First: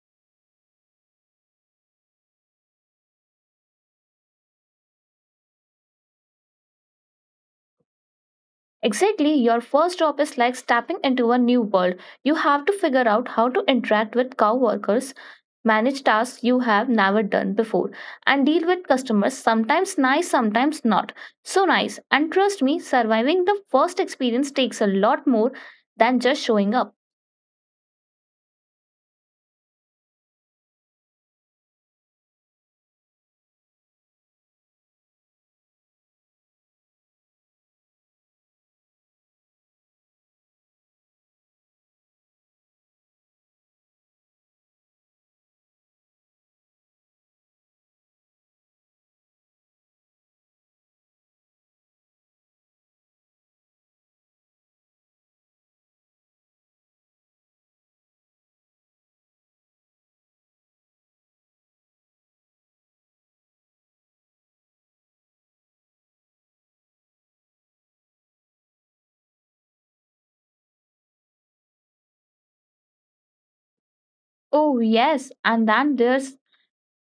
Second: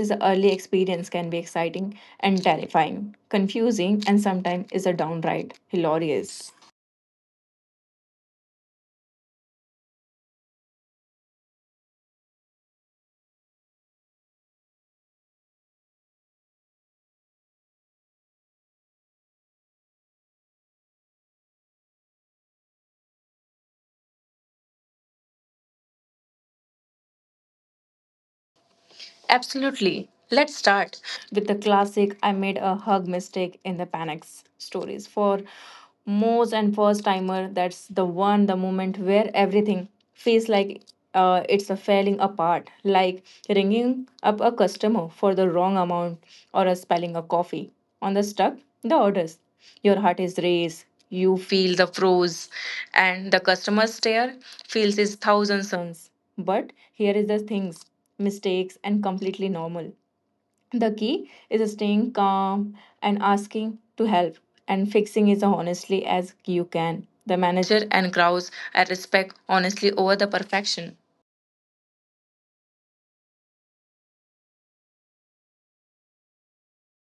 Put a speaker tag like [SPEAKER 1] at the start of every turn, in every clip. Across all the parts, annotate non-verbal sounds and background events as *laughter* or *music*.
[SPEAKER 1] is an early experience can be exciting and terrifying, confusing, and sometimes is a downright hilarious.
[SPEAKER 2] Exactly, your first job is like stepping into a new world. You have to figure out how to interact with coworkers, manage tasks you have never done before, and deal with customers, sometimes nice, sometimes not. So nice. And trust me, surviving the first experience takes a lot more than just showing up.
[SPEAKER 1] Absolutely. Let's start with the classic I made a hug mistake in the panic stories. For most and first timer, that's the one, the moment where everything feels like it's a falling apart, like ringing up a customer for the wrong amount or a spelling a coffee on the stuck, the orders. Your heart is raised, you feel the froze, and the customer stare feels his thousand suns. But here is the things mistakes, and completely normal. The key is staying calm and asking to help and fixing it honestly as you can. The manager and crowds I respect honestly over the perfection.
[SPEAKER 2] Oh, yes, and then there's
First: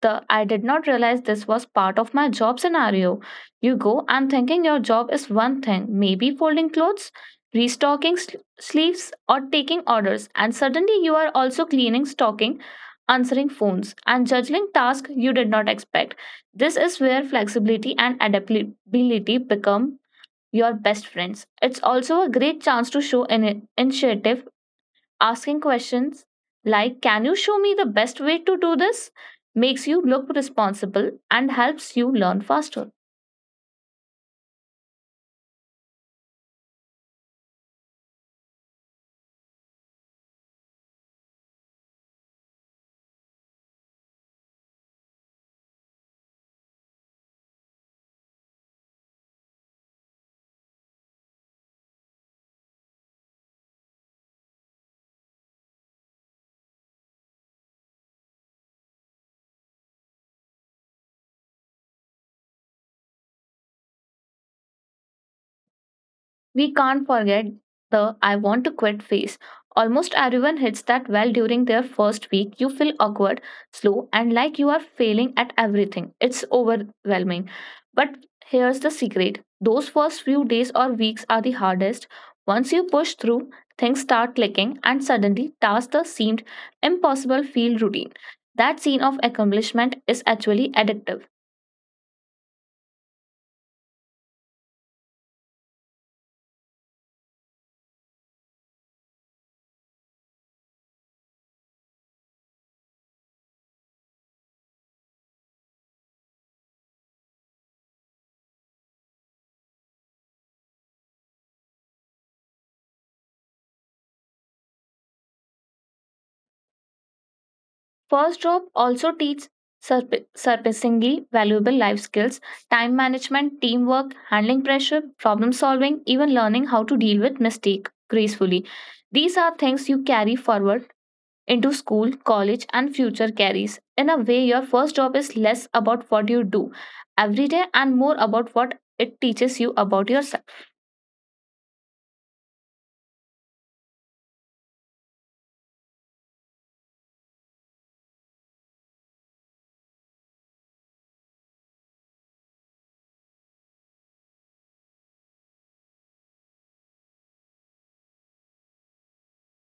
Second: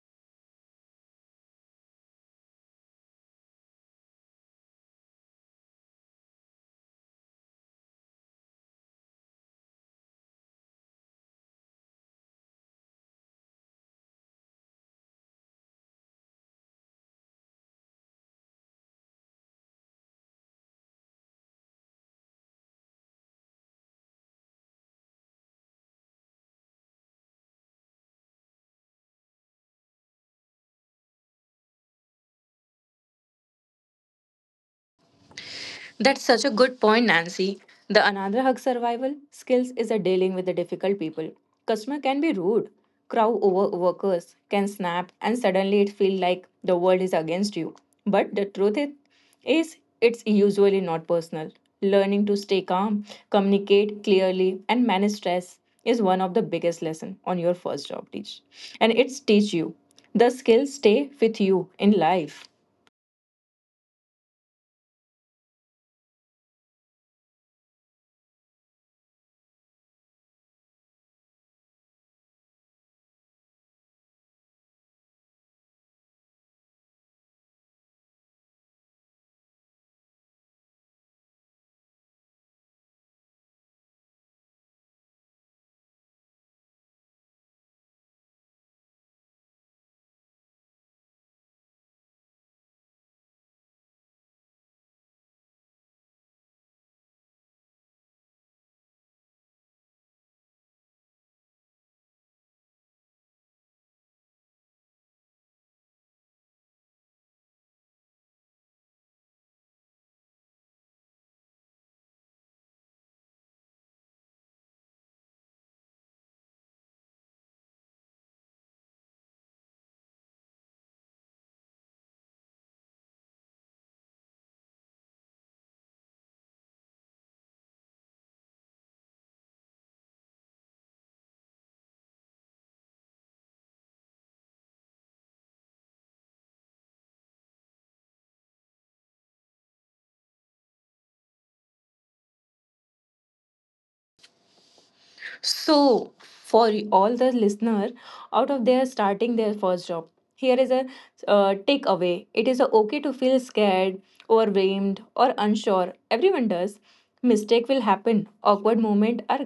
[SPEAKER 2] the I did not realize this was part of my job scenario. You go and thinking your job is one thing, maybe folding clothes, restocking sleeves, or taking orders, and suddenly you are also cleaning, stocking, answering phones, and juggling tasks you did not expect. This is where flexibility and adaptability become your best friends. It's also a great chance to show initiative. Asking questions like, "Can you show me the best way to do this?" makes you look responsible and helps you learn faster.
[SPEAKER 1] That's such a good point, Nancy. The another hug survival skills is a dealing with the difficult people. Customer can be rude, crowd over workers can snap, and suddenly it feel like the world is against you. But the truth is, it's usually not personal. Learning to stay calm, communicate clearly, and manage stress is one of the biggest lesson on your first job teach, and it's teach you the skills stay with you in life.
[SPEAKER 2] We can't forget the I want to quit phase. Almost everyone hits that well during their first week. You feel awkward, slow, and like you are failing at everything. It's overwhelming. But here's the secret, those first few days or weeks are the hardest. Once you push through, things start clicking, and suddenly tasks that seemed impossible feel routine. That scene of accomplishment is actually addictive. First job also teaches surprisingly valuable life skills, time management, teamwork, handling pressure, problem solving, even learning how to deal with mistake gracefully. These are things you carry forward into school, college, and future careers. In a way, your first job is less about what you do every day and more about what it teaches you about yourself.
[SPEAKER 1] So, for all the listener out of there starting their first job, here is a takeaway. It is okay to feel scared, overwhelmed, or unsure. Everyone does. Mistake will happen. Awkward moment are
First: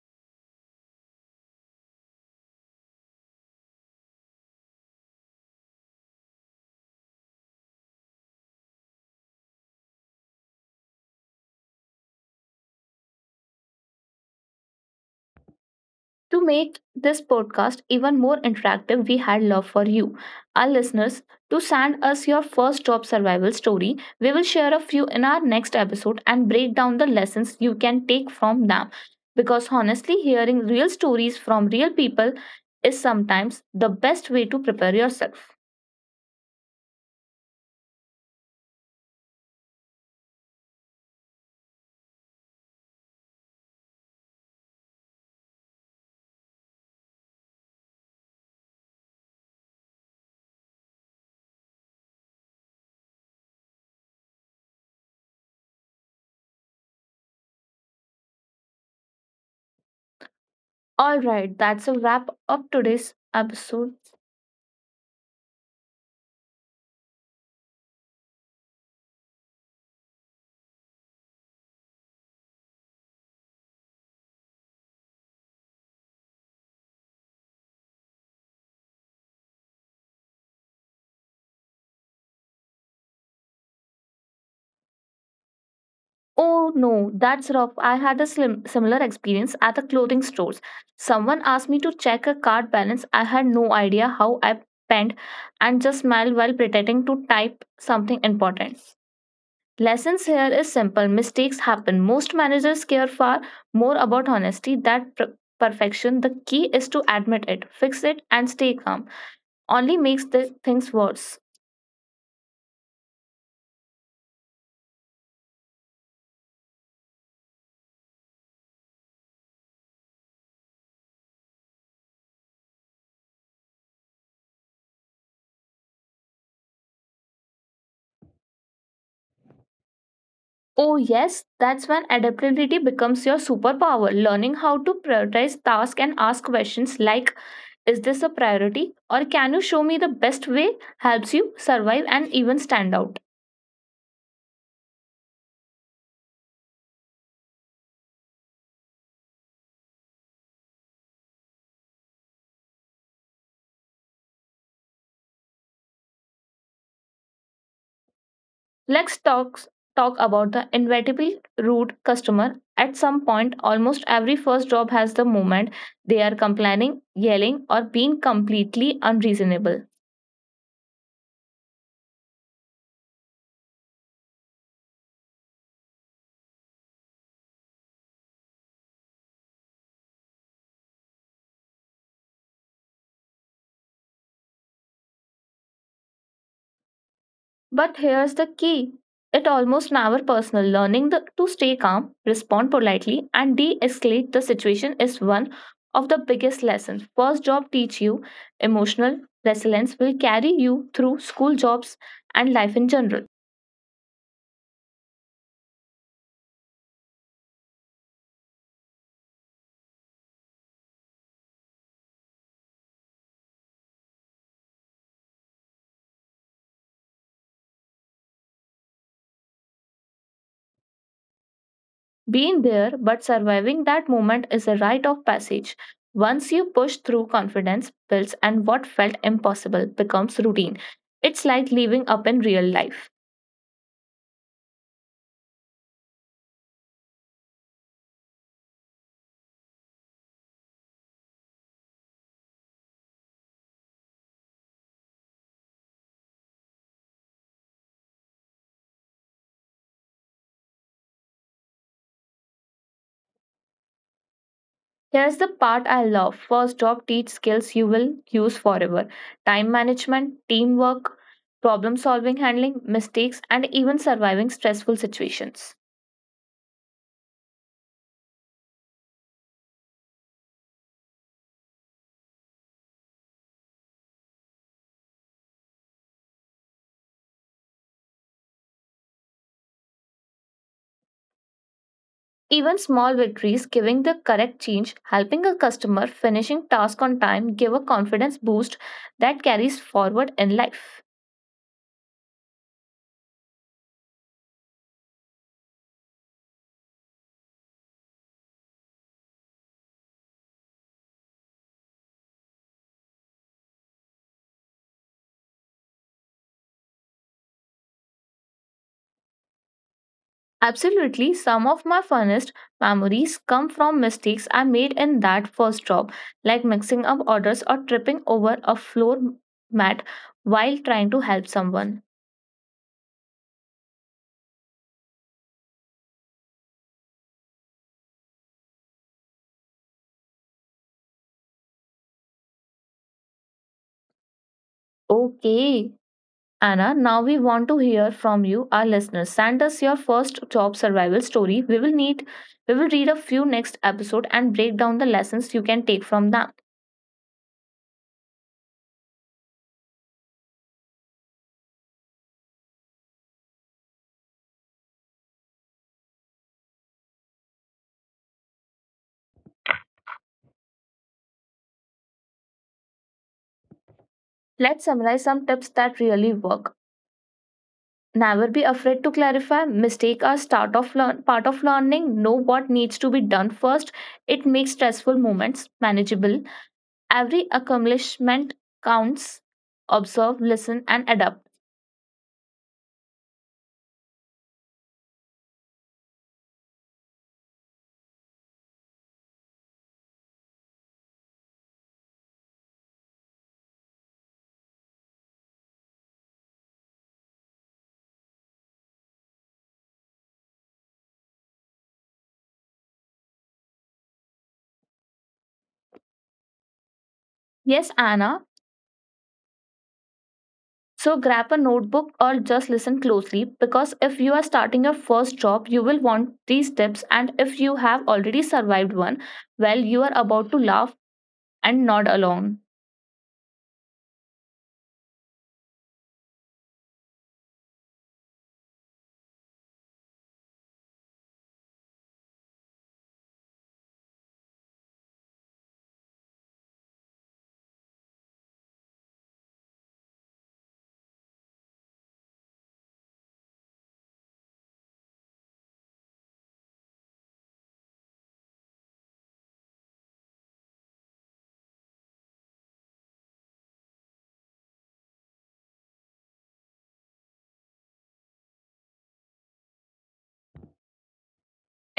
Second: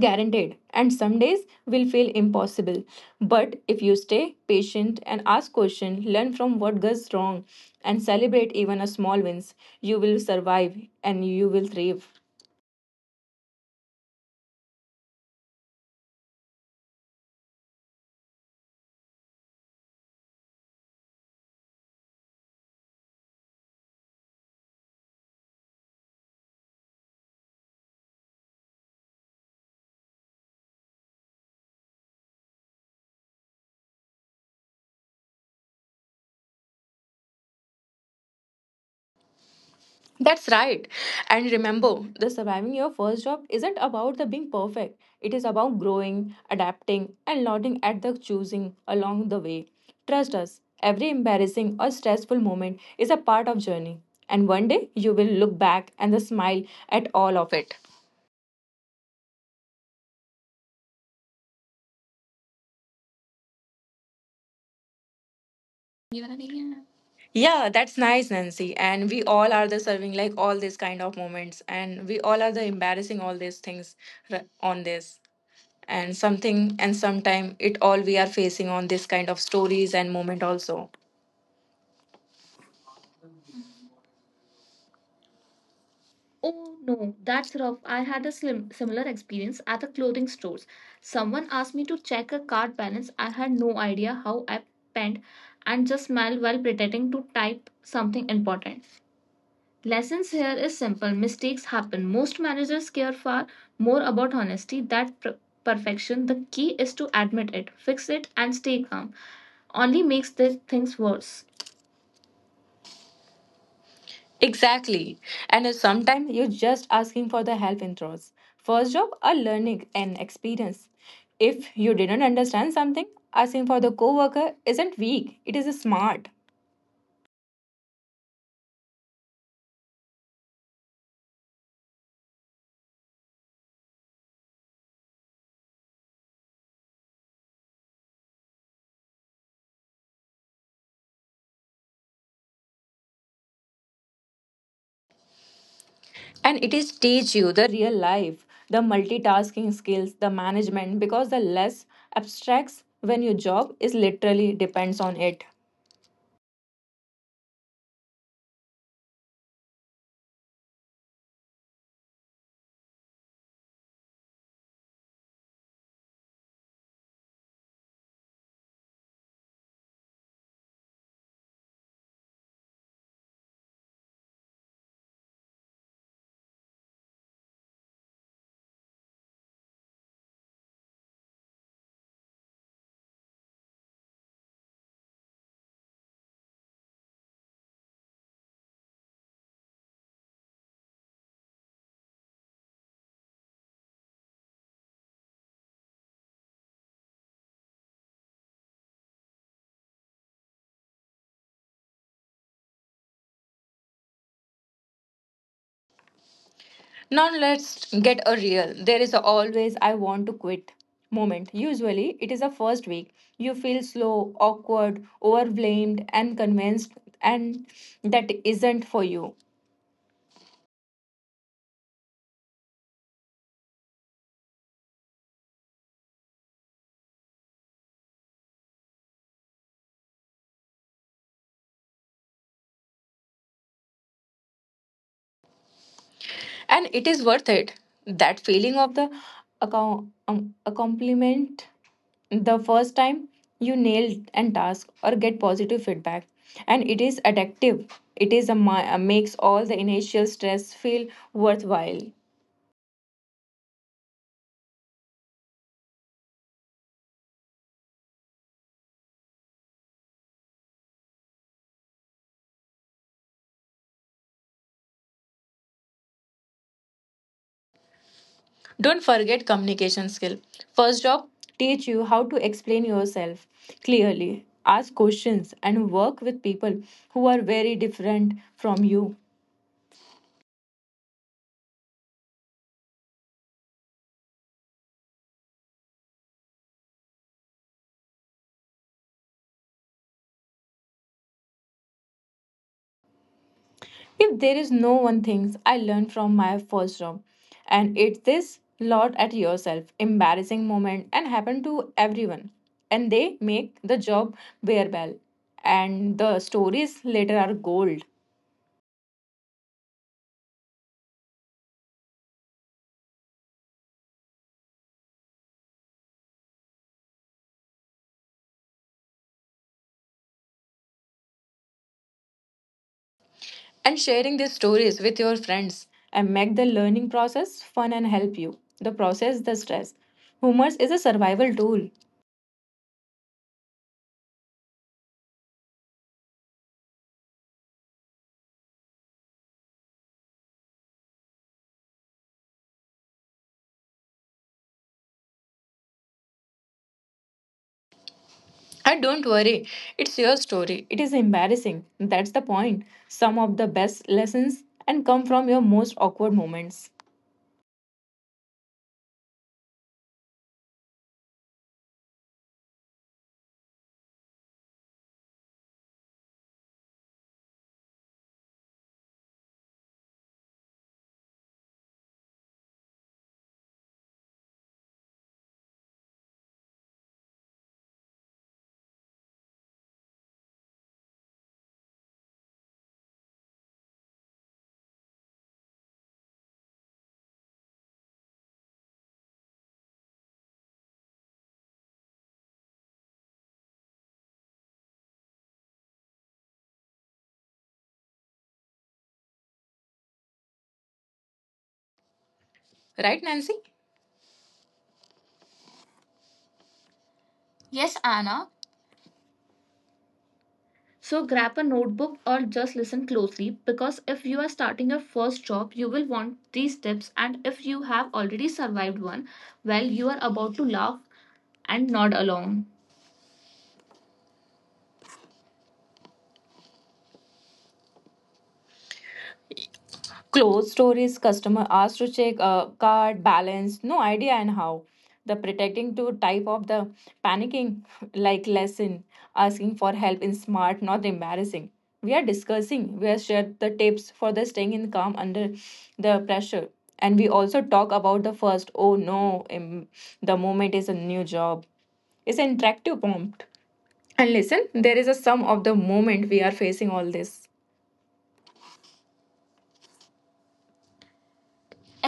[SPEAKER 1] guaranteed, and some days will feel impossible. But if you stay patient and ask questions, learn from what goes wrong, and celebrate even a small wins, you will survive and you will thrive.
[SPEAKER 2] To make this podcast even more interactive, we had love for you, our listeners, to send us your first job survival story. We will share a few in our next episode and break down the lessons you can take from them. Because honestly, hearing real stories from real people is sometimes the best way to prepare yourself.
[SPEAKER 1] That's right. And remember, the surviving your first job isn't about the being perfect. It is about growing, adapting, and nodding at the choosing along the way. Trust us, every embarrassing or stressful moment is a part of journey. And one day you will look back and the smile at all of it.
[SPEAKER 2] All right, that's a wrap up today's episode.
[SPEAKER 1] Yeah, that's nice, Nancy. And we all are the serving like all these kind of moments, and we all are the embarrassing all these things on this. And something and sometime it all we are facing on this kind of stories and moment also. Oh
[SPEAKER 2] Oh
[SPEAKER 1] no,
[SPEAKER 2] no,
[SPEAKER 1] that's
[SPEAKER 2] that's rough.
[SPEAKER 1] rough.
[SPEAKER 2] I
[SPEAKER 1] I
[SPEAKER 2] had
[SPEAKER 1] had a
[SPEAKER 2] a slim,
[SPEAKER 1] slim,
[SPEAKER 2] similar
[SPEAKER 1] similar
[SPEAKER 2] experience
[SPEAKER 1] experience at
[SPEAKER 2] at
[SPEAKER 1] the
[SPEAKER 2] a clothing
[SPEAKER 1] clothing stores.
[SPEAKER 2] stores. Someone
[SPEAKER 1] Someone
[SPEAKER 2] asked
[SPEAKER 1] asked me
[SPEAKER 2] me
[SPEAKER 1] to
[SPEAKER 2] to
[SPEAKER 1] check
[SPEAKER 2] check
[SPEAKER 1] a
[SPEAKER 2] a card
[SPEAKER 1] card
[SPEAKER 2] balance.
[SPEAKER 1] balance.
[SPEAKER 2] I
[SPEAKER 1] I
[SPEAKER 2] had
[SPEAKER 1] had
[SPEAKER 2] no
[SPEAKER 1] no
[SPEAKER 2] idea
[SPEAKER 1] idea
[SPEAKER 2] how
[SPEAKER 1] how I
[SPEAKER 2] I penned
[SPEAKER 1] penned and
[SPEAKER 2] and just
[SPEAKER 1] just
[SPEAKER 2] smiled
[SPEAKER 1] smiled while
[SPEAKER 2] while pretending
[SPEAKER 1] pretending to
[SPEAKER 2] to
[SPEAKER 1] type
[SPEAKER 2] type something
[SPEAKER 1] something
[SPEAKER 2] important.
[SPEAKER 1] important.
[SPEAKER 2] Lessons
[SPEAKER 1] Lessons here
[SPEAKER 2] here is
[SPEAKER 1] is simple.
[SPEAKER 2] simple.
[SPEAKER 1] Mistakes
[SPEAKER 2] Mistakes happen.
[SPEAKER 1] happen. Most
[SPEAKER 2] Most
[SPEAKER 1] managers
[SPEAKER 2] managers
[SPEAKER 1] care
[SPEAKER 2] care
[SPEAKER 1] far
[SPEAKER 2] far
[SPEAKER 1] more
[SPEAKER 2] more
[SPEAKER 1] about
[SPEAKER 2] about
[SPEAKER 1] honesty
[SPEAKER 2] honesty
[SPEAKER 1] than
[SPEAKER 2] than
[SPEAKER 1] perfection.
[SPEAKER 2] perfection.
[SPEAKER 1] The
[SPEAKER 2] The
[SPEAKER 1] key
[SPEAKER 2] key
[SPEAKER 1] is
[SPEAKER 2] is
[SPEAKER 1] to
[SPEAKER 2] to
[SPEAKER 1] admit
[SPEAKER 2] admit
[SPEAKER 1] it,
[SPEAKER 2] it,
[SPEAKER 1] fix
[SPEAKER 2] fix it,
[SPEAKER 1] it,
[SPEAKER 2] and
[SPEAKER 1] and
[SPEAKER 2] stay
[SPEAKER 1] stay calm.
[SPEAKER 2] calm. Only
[SPEAKER 1] Only
[SPEAKER 2] makes
[SPEAKER 1] makes
[SPEAKER 2] the
[SPEAKER 1] the
[SPEAKER 2] things
[SPEAKER 1] things
[SPEAKER 2] worse.
[SPEAKER 1] worse. Exactly. And sometimes you're just asking for the help in throws. First job, a learning and experience. If you didn't understand something, asking for the coworker isn't weak, it is smart.
[SPEAKER 2] Oh, yes, that's when adaptability becomes your superpower. Learning how to prioritize tasks and ask questions like, "Is this a priority?" or "Can you show me the best way?" helps you survive and even stand out.
[SPEAKER 1] And it is teach you the real life, the multitasking skills, the management, because the less abstracts when your job is literally depends on it.
[SPEAKER 2] Let's talk about the inevitable rude customer. At some point, almost every first job has the moment they are complaining, yelling, or being completely unreasonable. But here's the key, it almost never personal. Learning to stay calm, respond politely, and de escalate the situation is one of the biggest lessons. First job teach you emotional resilience will carry you through school jobs and life in general.
[SPEAKER 1] Now let's get a real. There is a always I want to quit moment. Usually it is a first week. You feel slow, awkward, overblamed and convinced and that isn't for you.
[SPEAKER 2] Being there but surviving that moment is a rite of passage. Once you push through, confidence builds, and what felt impossible becomes routine. It's like living up in real life.
[SPEAKER 1] And it is worth it. That feeling of the accomplishment the first time you nail an task or get positive feedback, and it is addictive. It is a makes all the initial stress feel worthwhile.
[SPEAKER 2] Here's the part I love. First job teach skills you will use forever. Time management, teamwork, problem solving, handling mistakes, and even surviving stressful situations.
[SPEAKER 1] Don't forget communication skill. First job teach you how to explain yourself clearly, ask questions and work with people who are very different from you.
[SPEAKER 2] Even small victories, giving the correct change, helping a customer, finishing task on time, give a confidence boost that carries forward in life.
[SPEAKER 1] If there is no one thing I learned from my first job and it's this lot at yourself embarrassing moment and happen to everyone and they make the job bearable and the stories later are gold.
[SPEAKER 2] Absolutely, some of my funnest memories come from mistakes I made in that first job, like mixing up orders or tripping over a floor mat while trying to help someone.
[SPEAKER 1] And sharing these stories with your friends and make the learning process fun and help you the process the stress. Humor is a survival tool.
[SPEAKER 2] Okay, Anna, now we want to hear from you, our listeners. Send us your first job survival story. We will read a few next episode and break down the lessons you can take from them.
[SPEAKER 1] And don't worry, it's your story. It is embarrassing, that's the point. Some of the best lessons and come from your most awkward moments,
[SPEAKER 2] Let's summarize some tips that really work. Never be afraid to clarify. Mistake are start of learn, part of learning. Know what needs to be done first. It makes stressful moments manageable. Every accomplishment counts. Observe, listen, and adapt.
[SPEAKER 1] right Nancy?
[SPEAKER 2] Yes,
[SPEAKER 1] Yes, Anna,
[SPEAKER 2] Anna. So
[SPEAKER 1] so
[SPEAKER 2] grab
[SPEAKER 1] grab
[SPEAKER 2] a
[SPEAKER 1] a notebook
[SPEAKER 2] notebook or
[SPEAKER 1] or
[SPEAKER 2] just
[SPEAKER 1] just
[SPEAKER 2] listen
[SPEAKER 1] listen
[SPEAKER 2] closely,
[SPEAKER 1] closely
[SPEAKER 2] because
[SPEAKER 1] because if
[SPEAKER 2] if you
[SPEAKER 1] you
[SPEAKER 2] are
[SPEAKER 1] are starting
[SPEAKER 2] starting your
[SPEAKER 1] your
[SPEAKER 2] first
[SPEAKER 1] first
[SPEAKER 2] job,
[SPEAKER 1] job,
[SPEAKER 2] you
[SPEAKER 1] you
[SPEAKER 2] will
[SPEAKER 1] will want
[SPEAKER 2] want these
[SPEAKER 1] these
[SPEAKER 2] tips.
[SPEAKER 1] tips.
[SPEAKER 2] And
[SPEAKER 1] And
[SPEAKER 2] if
[SPEAKER 1] if
[SPEAKER 2] you
[SPEAKER 1] you have
[SPEAKER 2] have already
[SPEAKER 1] already survived
[SPEAKER 2] survived
[SPEAKER 1] one,
[SPEAKER 2] one,
[SPEAKER 1] well,
[SPEAKER 2] well,
[SPEAKER 1] you
[SPEAKER 2] you
[SPEAKER 1] are
[SPEAKER 2] are
[SPEAKER 1] about
[SPEAKER 2] about
[SPEAKER 1] to
[SPEAKER 2] to
[SPEAKER 1] laugh
[SPEAKER 2] laugh
[SPEAKER 1] and
[SPEAKER 2] and
[SPEAKER 1] nod
[SPEAKER 2] nod
[SPEAKER 1] along.
[SPEAKER 2] along.
[SPEAKER 1] Close stories, customer asked to check card balance, no idea and how. The protecting to type of the panicking *laughs* like lesson, asking for help in smart, not embarrassing. We are discussing, we have shared the tips for the staying in calm under the pressure. And we also talk about the first, oh no, the moment is a new job. It's an interactive prompt. And listen, there is a sum of the moment we are facing all this.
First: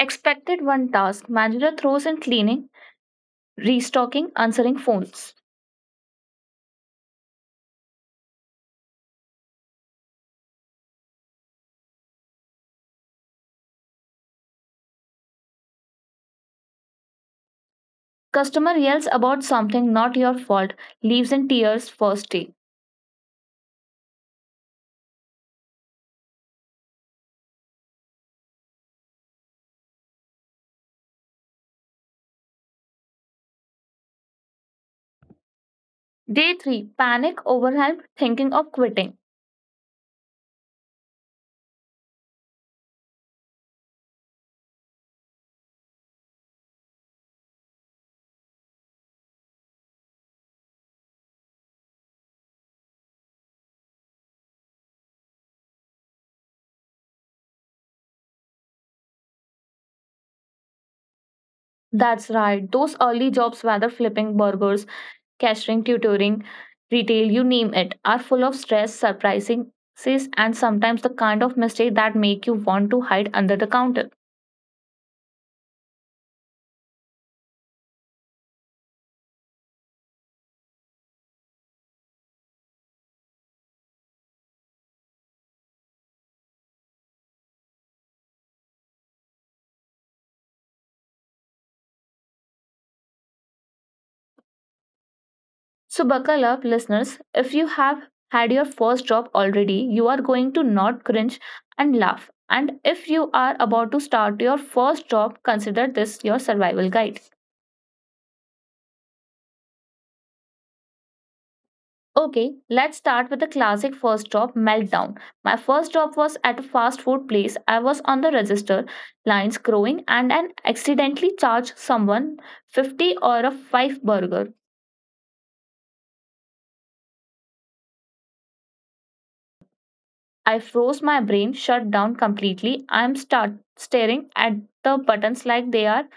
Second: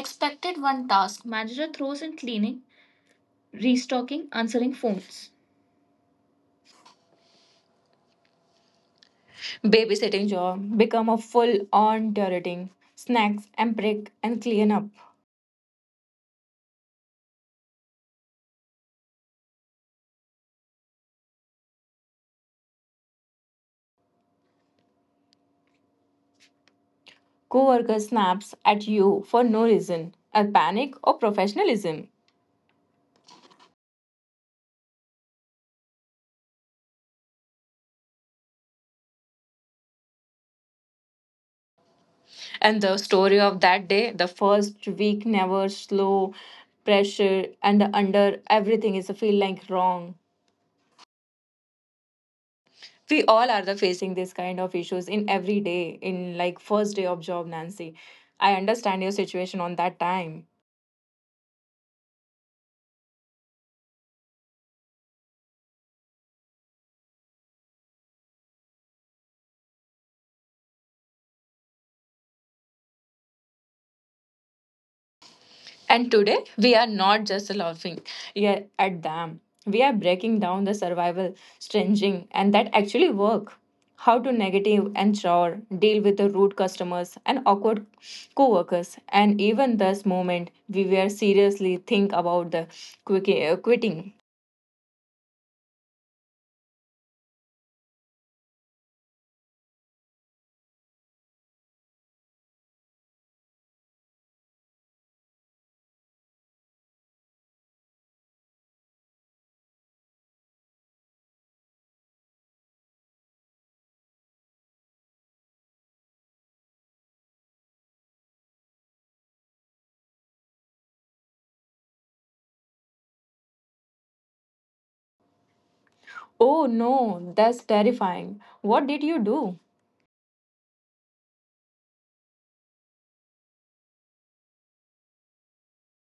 [SPEAKER 2] Expected
[SPEAKER 1] one
[SPEAKER 2] one
[SPEAKER 1] task.
[SPEAKER 2] task.
[SPEAKER 1] Manager
[SPEAKER 2] Manager
[SPEAKER 1] throws
[SPEAKER 2] throws
[SPEAKER 1] in
[SPEAKER 2] in
[SPEAKER 1] cleaning,
[SPEAKER 2] cleaning.
[SPEAKER 1] restocking,
[SPEAKER 2] Restocking,
[SPEAKER 1] answering
[SPEAKER 2] answering
[SPEAKER 1] phones.
[SPEAKER 2] phones.
[SPEAKER 1] Babysitting job, become a full on turreting, snacks and break and clean up.
[SPEAKER 2] Customer yells about something not your fault, leaves in tears first day.
[SPEAKER 1] Coworker snaps at you for no reason, a panic or professionalism.
[SPEAKER 2] Day 3, panic, overwhelmed, thinking of quitting.
[SPEAKER 1] And the story of that day, the first week never slow, pressure and the under everything is a feel like wrong. We all are the facing this kind of issues in every day, in like first day of job, Nancy. I understand your situation on that time.
[SPEAKER 2] That's right, those early jobs, whether flipping burgers, cashiering, tutoring, retail, you name it, are full of stress, surprises, and sometimes the kind of mistake that make you want to hide under the counter.
[SPEAKER 1] And today, we are not just laughing, yeah, at them. We are breaking down the survival stringing and that actually work. How to negative and chore, deal with the rude customers and awkward co-workers. And even this moment, we were seriously think about the quitting.
[SPEAKER 2] So, buckle up, listeners. If you have had your first job already, you are going to not cringe and laugh. And if you are about to start your first job, consider this your survival guide. Okay, let's start with the classic first job meltdown. My first job was at a fast food place. I was on the register, lines growing, and I accidentally charged someone 50 or a 5 burger.
[SPEAKER 1] Oh no, that's terrifying. What did you do?
[SPEAKER 2] I froze, my brain shut down completely. I'm start staring at the buttons like they are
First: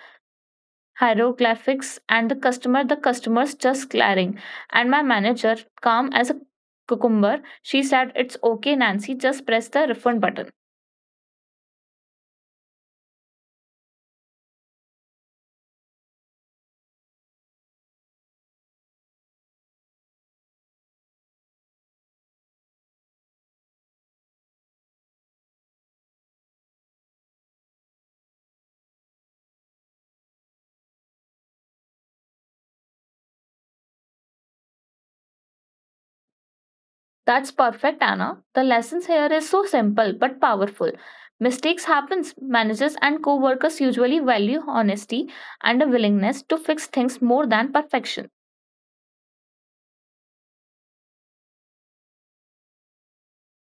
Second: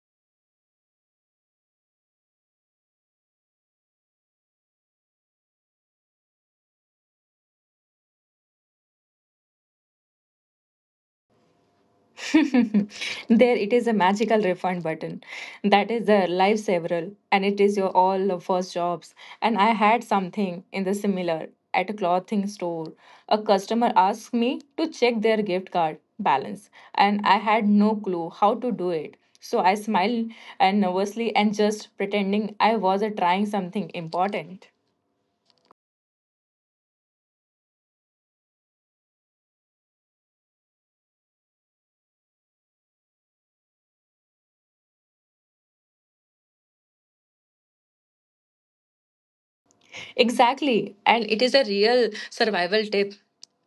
[SPEAKER 2] hieroglyphics, and the customers just glaring, and my manager, calm as a cucumber, she said, "It's okay, Nancy, just press the refund button."
[SPEAKER 1] *laughs* There it is a magical refund button that is the lifesaver and it is your all the first jobs. And I had something in the similar at a clothing store. A customer asked me to check their gift card balance and I had no clue how to do it, so I smiled and nervously and just pretending I was trying something important.
[SPEAKER 2] That's perfect, Anna. The lessons here is so simple but powerful. Mistakes happens, managers and co-workers usually value honesty and a willingness to fix things more than perfection.
[SPEAKER 1] Exactly. And it is a real survival tip.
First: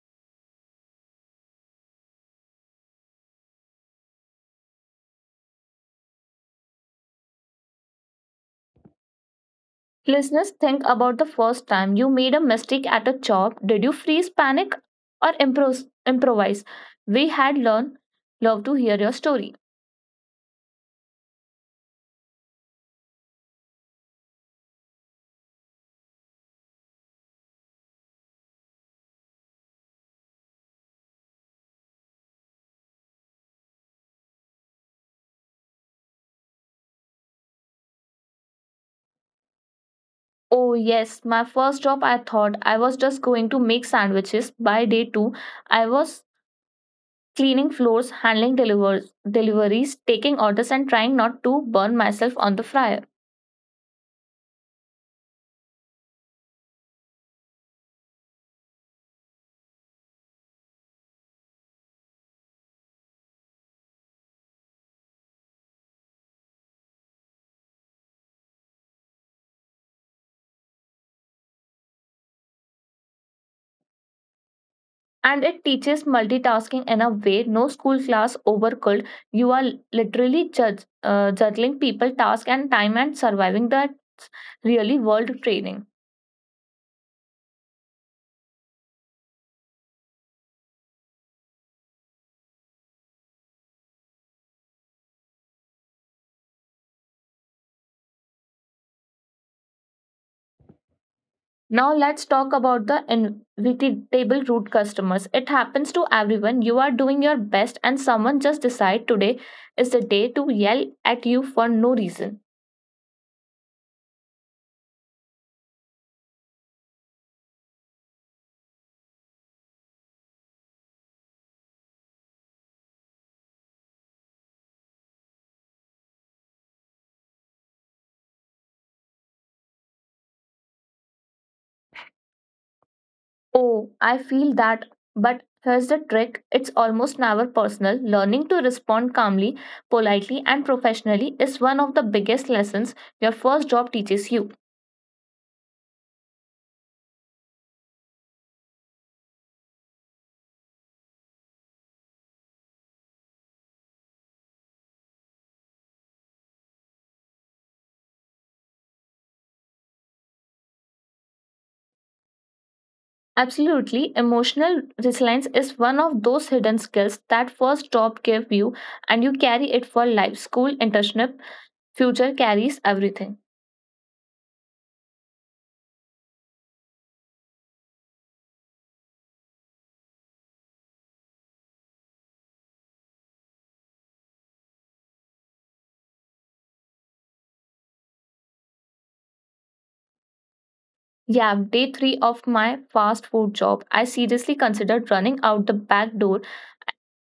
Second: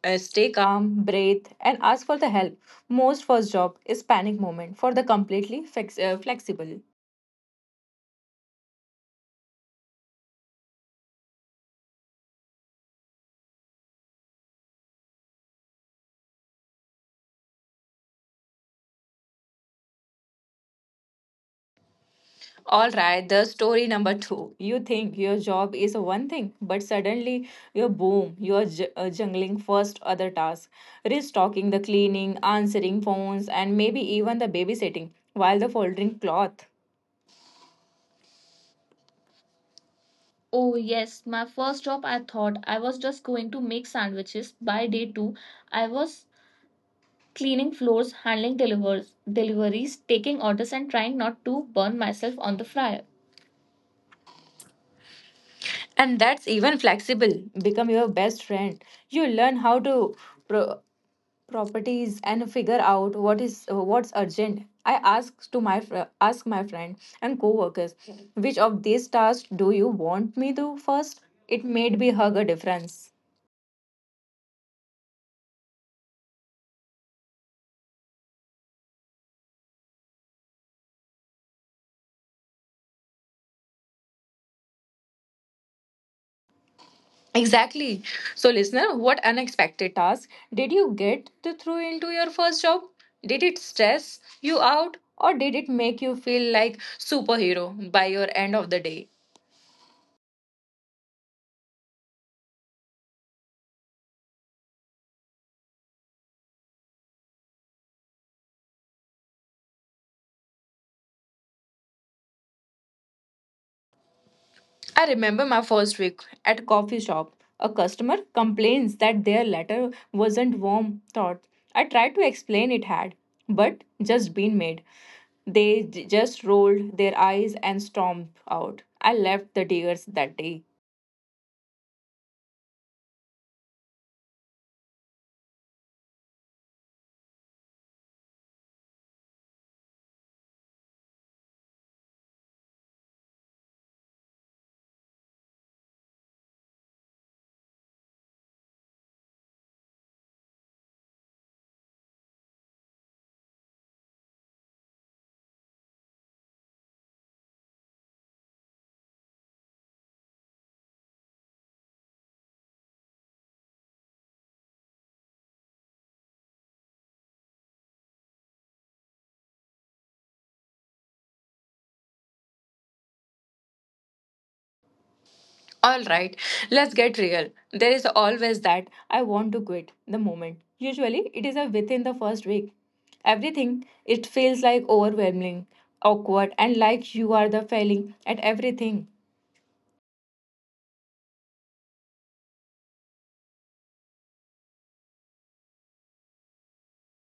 [SPEAKER 1] Stay calm, breathe, and ask for the help. Most first job is panic moment for the completely flexible.
[SPEAKER 2] Listeners, think about the first time you made a mistake at a job. Did you freeze, panic, or improvise? We had learned. Love to hear your story.
[SPEAKER 1] All right, the story number 2. You think your job is one thing, but suddenly you're boom, you're jungling first other tasks, restocking the cleaning, answering phones, and maybe even the babysitting while the folding cloth. Oh,
[SPEAKER 2] Oh,
[SPEAKER 1] yes,
[SPEAKER 2] yes, my
[SPEAKER 1] my
[SPEAKER 2] first
[SPEAKER 1] first
[SPEAKER 2] job,
[SPEAKER 1] job I
[SPEAKER 2] I
[SPEAKER 1] thought
[SPEAKER 2] thought
[SPEAKER 1] I
[SPEAKER 2] I
[SPEAKER 1] was
[SPEAKER 2] was
[SPEAKER 1] just
[SPEAKER 2] just going
[SPEAKER 1] going to
[SPEAKER 2] to
[SPEAKER 1] make
[SPEAKER 2] make sandwiches.
[SPEAKER 1] sandwiches.
[SPEAKER 2] By
[SPEAKER 1] By day
[SPEAKER 2] day
[SPEAKER 1] two,
[SPEAKER 2] two,
[SPEAKER 1] I
[SPEAKER 2] I
[SPEAKER 1] was
[SPEAKER 2] was
[SPEAKER 1] cleaning
[SPEAKER 2] cleaning floors,
[SPEAKER 1] floors, handling
[SPEAKER 2] handling deliveries,
[SPEAKER 1] deliveries, taking
[SPEAKER 2] taking
[SPEAKER 1] orders,
[SPEAKER 2] orders,
[SPEAKER 1] and
[SPEAKER 2] and
[SPEAKER 1] trying
[SPEAKER 2] trying not
[SPEAKER 1] not
[SPEAKER 2] to
[SPEAKER 1] to
[SPEAKER 2] burn
[SPEAKER 1] burn myself
[SPEAKER 2] myself on
[SPEAKER 1] on
[SPEAKER 2] the
[SPEAKER 1] the fryer.
[SPEAKER 2] fryer.
[SPEAKER 1] And that's even flexible. Become your best friend. You learn how to pro- properties and figure out what is what's urgent. I asked to my fr- Ask my friend and co-workers, which of these tasks do you want me to first? It made me hug a difference.
[SPEAKER 2] And it teaches multitasking in a way no school class over could. You are literally juggling people, task, and time and surviving. That's really world training.
[SPEAKER 1] Exactly. So, listener, what unexpected task did you get to throw into your first job? Did it stress you out or did it make you feel like superhero by your end of the day?
[SPEAKER 2] Now let's talk about the inevitable root customers. It happens to everyone. You are doing your best, and someone just decide today is the day to yell at you for no reason.
[SPEAKER 1] I remember my first week at a coffee shop. A customer complains that their letter wasn't warm thought. I tried to explain it had, but just been made. They just rolled their eyes and stomped out. I left the tears that day.
[SPEAKER 2] Oh, I feel that. But here's the trick, it's almost never personal. Learning to respond calmly, politely, and professionally is one of the biggest lessons your first job teaches you. Absolutely, emotional resilience is one of those hidden skills that first job gave you, and you carry it for life. School, internship, future carries everything.
[SPEAKER 1] All right, let's get real. There is always that I want to quit the moment. Usually, it is a within the first week. Everything, it feels like overwhelming, awkward, and like you are the failing at everything.
[SPEAKER 2] Yeah, day three of my fast food job, I seriously considered running out the back door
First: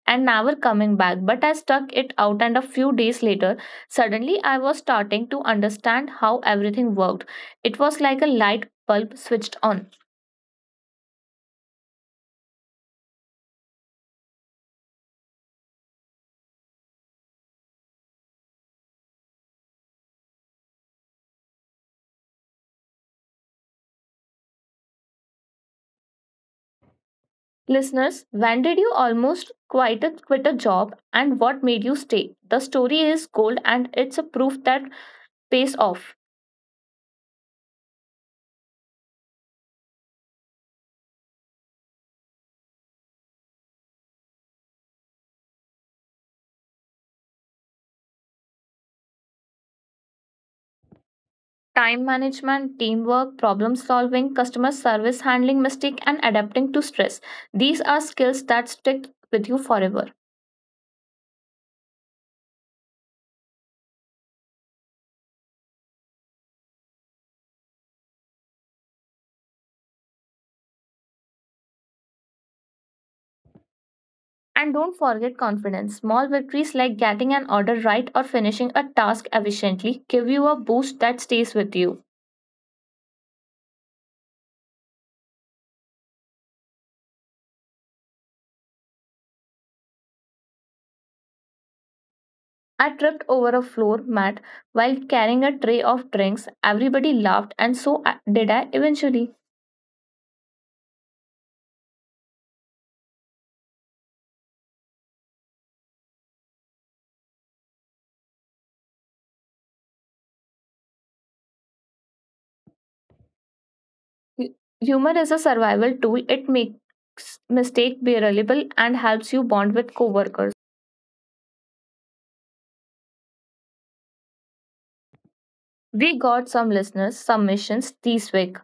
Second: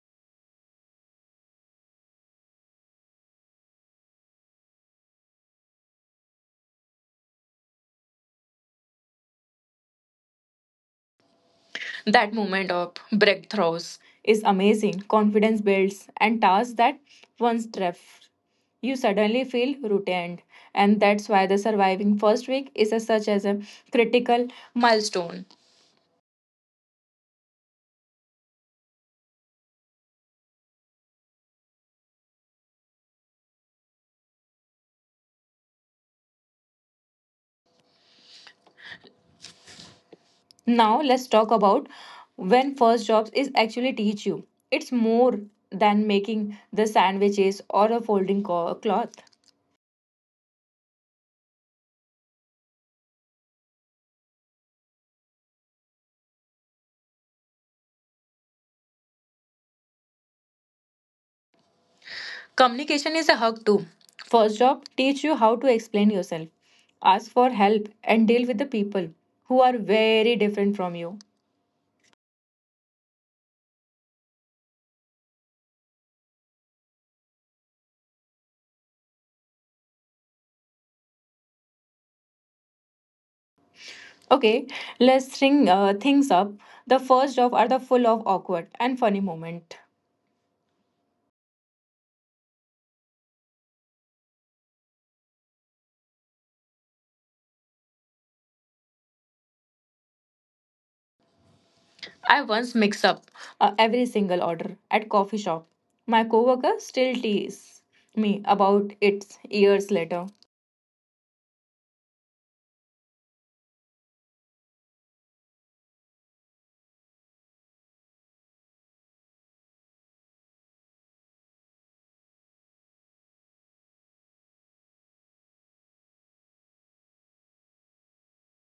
[SPEAKER 2] and never coming back. But I stuck it out, and a few days later, suddenly I was starting to understand how everything worked. It was like a light bulb switched on.
[SPEAKER 1] That moment of breakthroughs is amazing. Confidence builds, and tasks that once left, you suddenly feel routine. And that's why the surviving first week is a, such as a critical milestone.
[SPEAKER 2] Listeners, when did you almost quit a job, and what made you stay? The story is gold, and it's a proof that pays off.
[SPEAKER 1] Now let's talk about when first jobs is actually teach you. It's more than making the sandwiches or a folding cloth.
[SPEAKER 2] Time management, teamwork, problem solving, customer service, handling mistake, and adapting to stress. These are skills that stick with you forever.
[SPEAKER 1] Communication is a hug too. First job teach you how to explain yourself, ask for help and deal with the people who are very different from you.
[SPEAKER 2] And don't forget confidence. Small victories like getting an order right or finishing a task efficiently give you a boost that stays with you.
[SPEAKER 1] Okay, let's string things up. The first job are the full of awkward and funny moment.
[SPEAKER 2] I tripped over a floor mat while carrying a tray of drinks. Everybody laughed, and so did I eventually.
[SPEAKER 1] I once mixed up every single order at coffee shop. My coworker still teases me about it years later.
[SPEAKER 2] Hu- Humor is a survival tool, it makes mistake bearable and helps you bond with coworkers. We got some listeners' submissions this week.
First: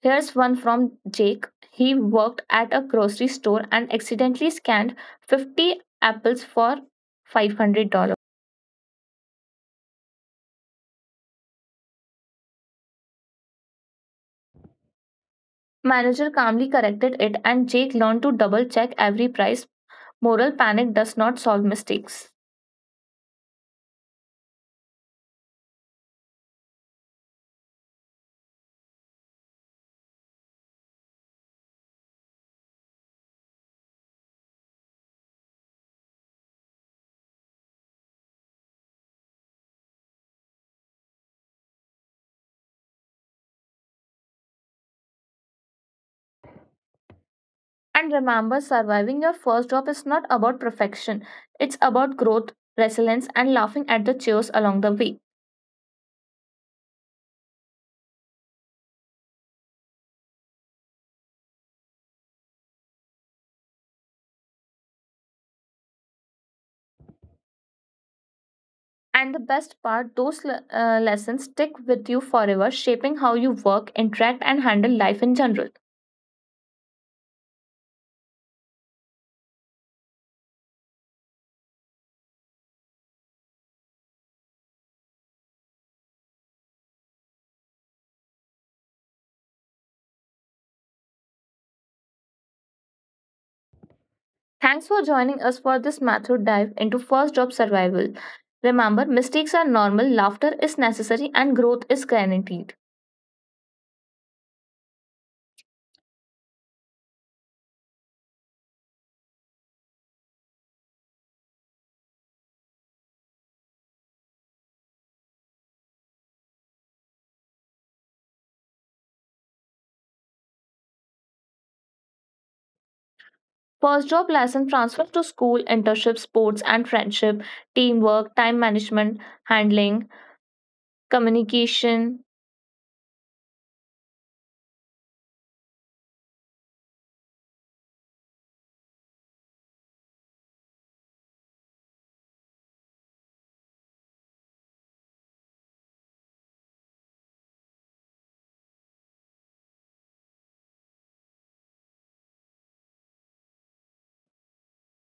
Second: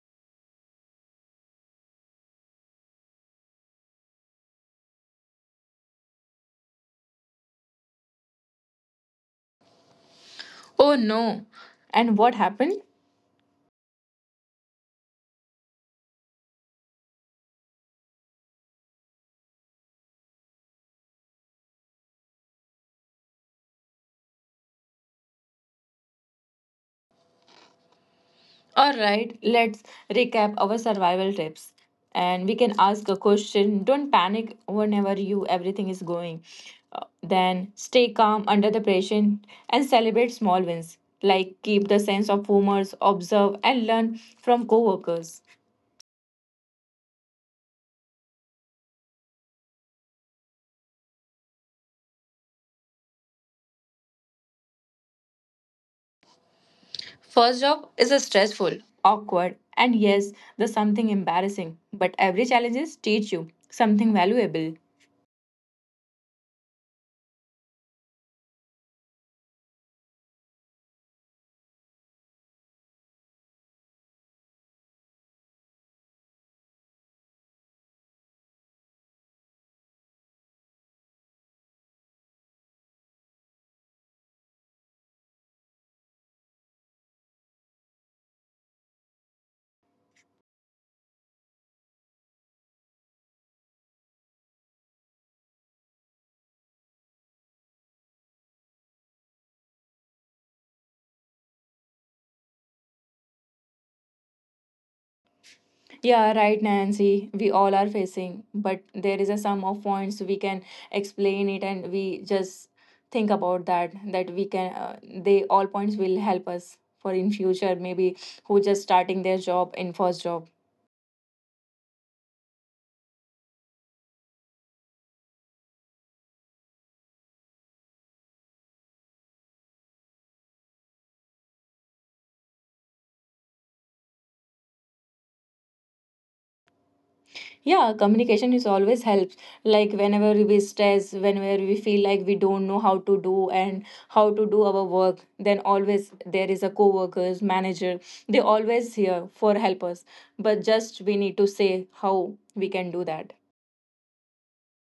[SPEAKER 2] Here's one from Jake. He worked at a grocery store and accidentally scanned 50 apples for $500.
[SPEAKER 1] Oh no. And what happened?
[SPEAKER 2] Manager calmly corrected it, and Jake learned to double check every price. Moral, panic does not solve mistakes.
[SPEAKER 1] All right, let's recap our survival tips. And we can ask a question. Don't panic whenever you everything is going. Then stay calm under the pressure and celebrate small wins. Like keep the sense of humor, observe and learn from coworkers.
[SPEAKER 2] And remember, surviving your first job is not about perfection. It's about growth, resilience, and laughing at the cheers along the way.
[SPEAKER 1] First job is a stressful, awkward, and yes, there's something embarrassing, but every challenges teach you something valuable.
[SPEAKER 2] And the best part, those lessons stick with you forever, shaping how you work, interact, and handle life in general. Thanks for joining us for this method dive into first job survival. Remember, mistakes are normal, laughter is necessary, and growth is guaranteed.
[SPEAKER 1] Yeah, right, Nancy. We all are facing, but there is a sum of points we can explain it, and we just think about that. That we can, they all points will help us for in future maybe who just starting their job in first job.
[SPEAKER 2] First job lesson transfers to school, internship, sports and friendship, teamwork, time management, handling, communication.
[SPEAKER 1] Yeah, communication is always helps. Like whenever we stress, whenever we feel like we don't know how to do and how to do our work, then always there is a co-workers, manager. They always here for help us. But just we need to say how we can do that.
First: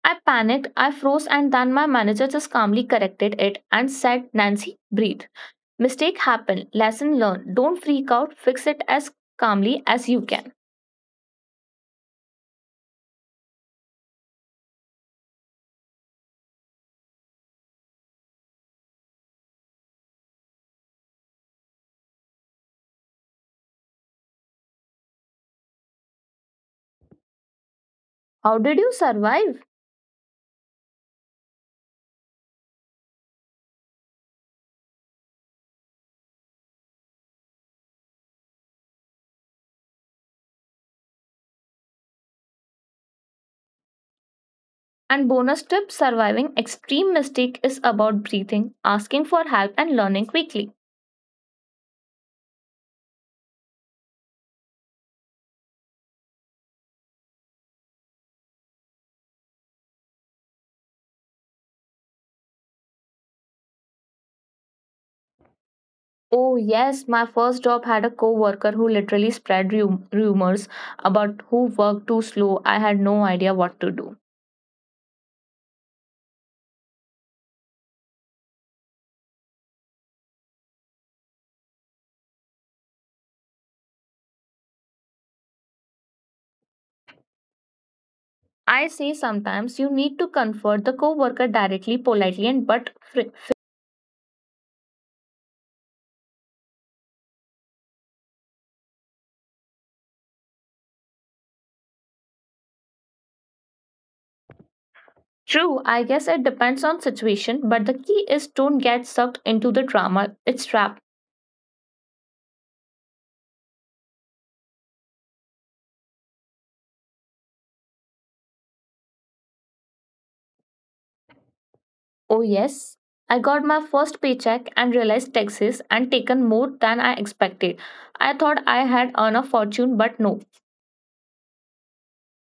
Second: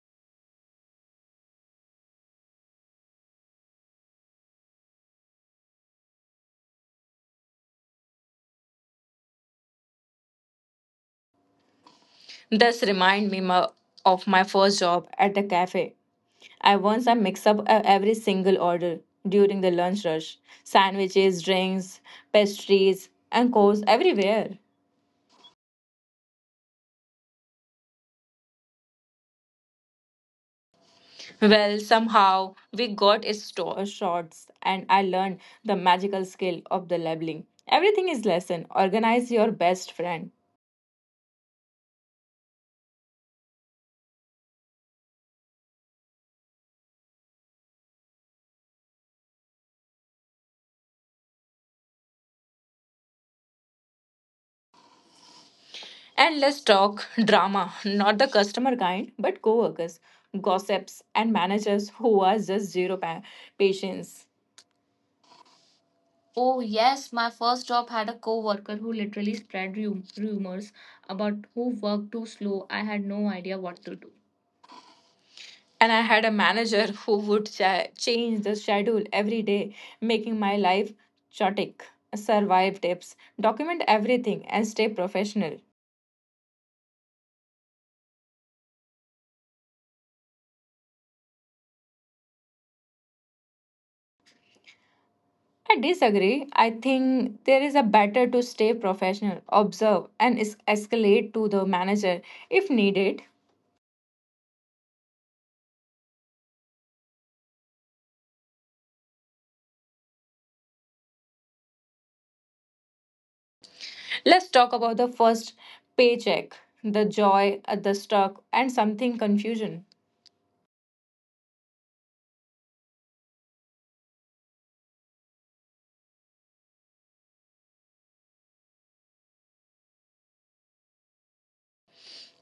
[SPEAKER 2] I panicked, I froze, and then my manager just calmly corrected it and said, "Nancy, breathe. Mistake happened, lesson learned. Don't freak out, fix it as calmly as you can."
[SPEAKER 1] This remind me of my first job at the cafe. I once I mix up every single order during the lunch rush. Sandwiches, drinks, pastries, and course everywhere.
[SPEAKER 2] How did you survive?
[SPEAKER 1] Well, somehow we got its shots, and I learned the magical skill of the labeling. Everything is lesson. Organize your best friend.
[SPEAKER 2] And bonus tip, surviving extreme mistake is about breathing, asking for help, and learning quickly.
[SPEAKER 1] And let's talk drama, not the customer kind, but co-workers, gossips, and managers who are just zero patience. Oh,
[SPEAKER 2] Oh,
[SPEAKER 1] yes,
[SPEAKER 2] yes, my
[SPEAKER 1] my first
[SPEAKER 2] first
[SPEAKER 1] job
[SPEAKER 2] job had
[SPEAKER 1] had
[SPEAKER 2] a
[SPEAKER 1] a
[SPEAKER 2] co worker
[SPEAKER 1] co-worker who
[SPEAKER 2] who
[SPEAKER 1] literally
[SPEAKER 2] literally spread
[SPEAKER 1] spread rumors
[SPEAKER 2] rumors about
[SPEAKER 1] about
[SPEAKER 2] who
[SPEAKER 1] who
[SPEAKER 2] worked too
[SPEAKER 1] worked too
[SPEAKER 2] slow. I
[SPEAKER 1] slow. I
[SPEAKER 2] had
[SPEAKER 1] had
[SPEAKER 2] no
[SPEAKER 1] no
[SPEAKER 2] idea
[SPEAKER 1] idea
[SPEAKER 2] what to
[SPEAKER 1] what to
[SPEAKER 2] do.
[SPEAKER 1] do. And I had a manager *laughs* who would change the schedule every day, making my life chaotic. Survive tips, document everything, and stay professional.
[SPEAKER 2] I say sometimes you need to comfort the co worker directly, politely, and but
[SPEAKER 1] I disagree. I think there is a better to stay professional, observe, and escalate to the manager if needed.
[SPEAKER 2] true. I guess it depends on situation, but the key is don't get sucked into the drama. It's trap.
[SPEAKER 1] Let's talk about the first paycheck, the joy, the stock, and something confusion.
[SPEAKER 2] Oh, yes. I got my first paycheck and realized taxes and taken more than I expected. I thought I had earned a fortune, but no.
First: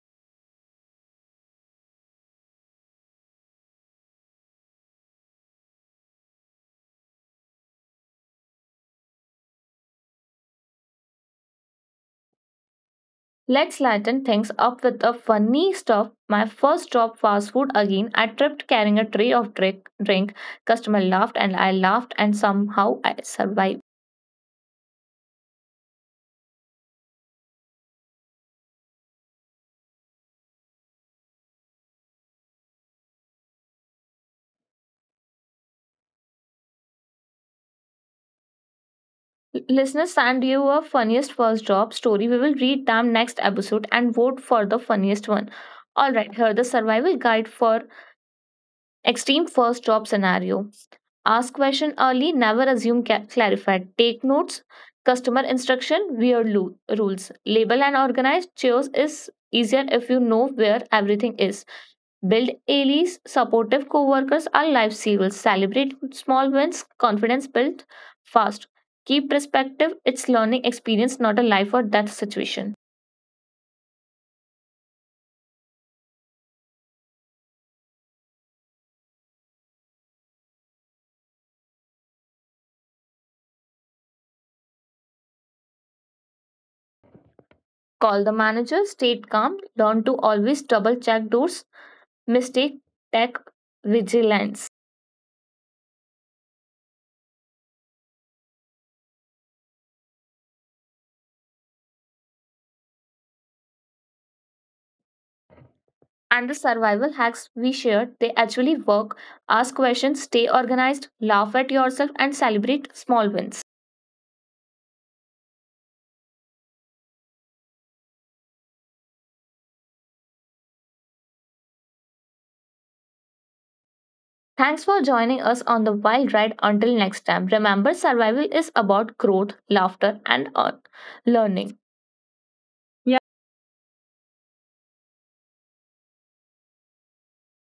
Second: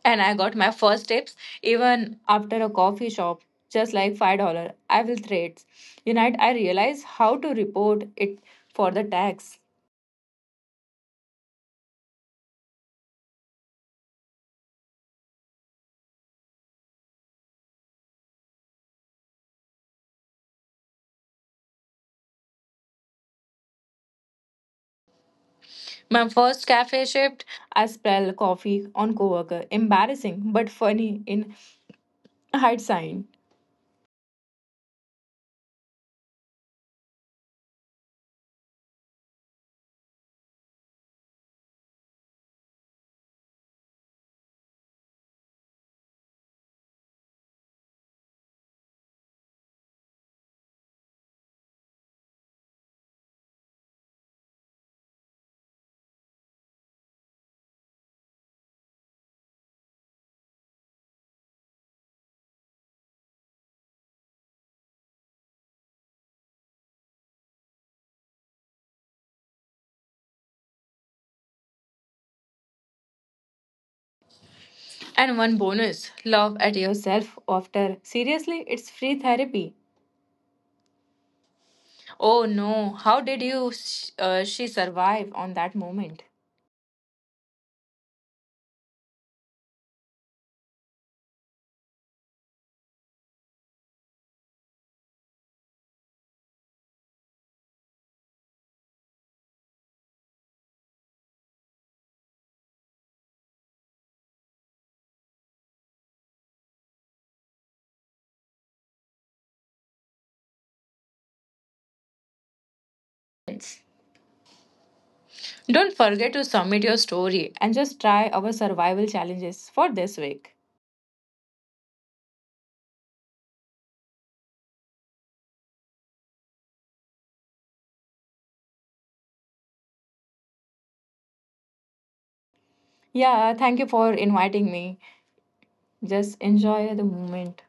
[SPEAKER 1] And I got my first tips even after a coffee shop, just like $5. I will trade. Unite. I realized how to report it for the tax.
[SPEAKER 2] Let's lighten things up with the funny stuff. My first job, fast food again. I tripped carrying a tray of drink. Customer laughed and I laughed, and somehow I survived.
[SPEAKER 1] My first cafe shift, I spell coffee on coworker. Embarrassing but funny in hindsight.
[SPEAKER 2] Listeners, send your funniest first job story. We will read them next episode and vote for the funniest one. All right, here the survival guide for extreme first job scenario. Ask question early, never assume clarify. Take notes, customer instruction, weird rules. Label and organize chairs is easier if you know where everything is. Build allies, supportive co-workers are lifesavers. Celebrate small wins, confidence built fast. Keep perspective, it's learning experience, not a life or death situation.
[SPEAKER 1] And one bonus: laugh at yourself after. Seriously, it's free therapy. Oh no! How did you? She survive on that moment?
[SPEAKER 2] Call the manager, stay calm, learn to always double check doors, mistake, tech, vigilance. And the survival hacks we shared, they actually work. Ask questions, stay organized, laugh at yourself, and celebrate small wins.
[SPEAKER 1] Yes. Don't forget to submit your story and just try our survival challenges for this week.
[SPEAKER 2] Thanks for joining us on the wild ride. Until next time, remember survival is about growth, laughter, and learning. Yeah.
[SPEAKER 1] Yeah, thank you for inviting me. Just enjoy the moment.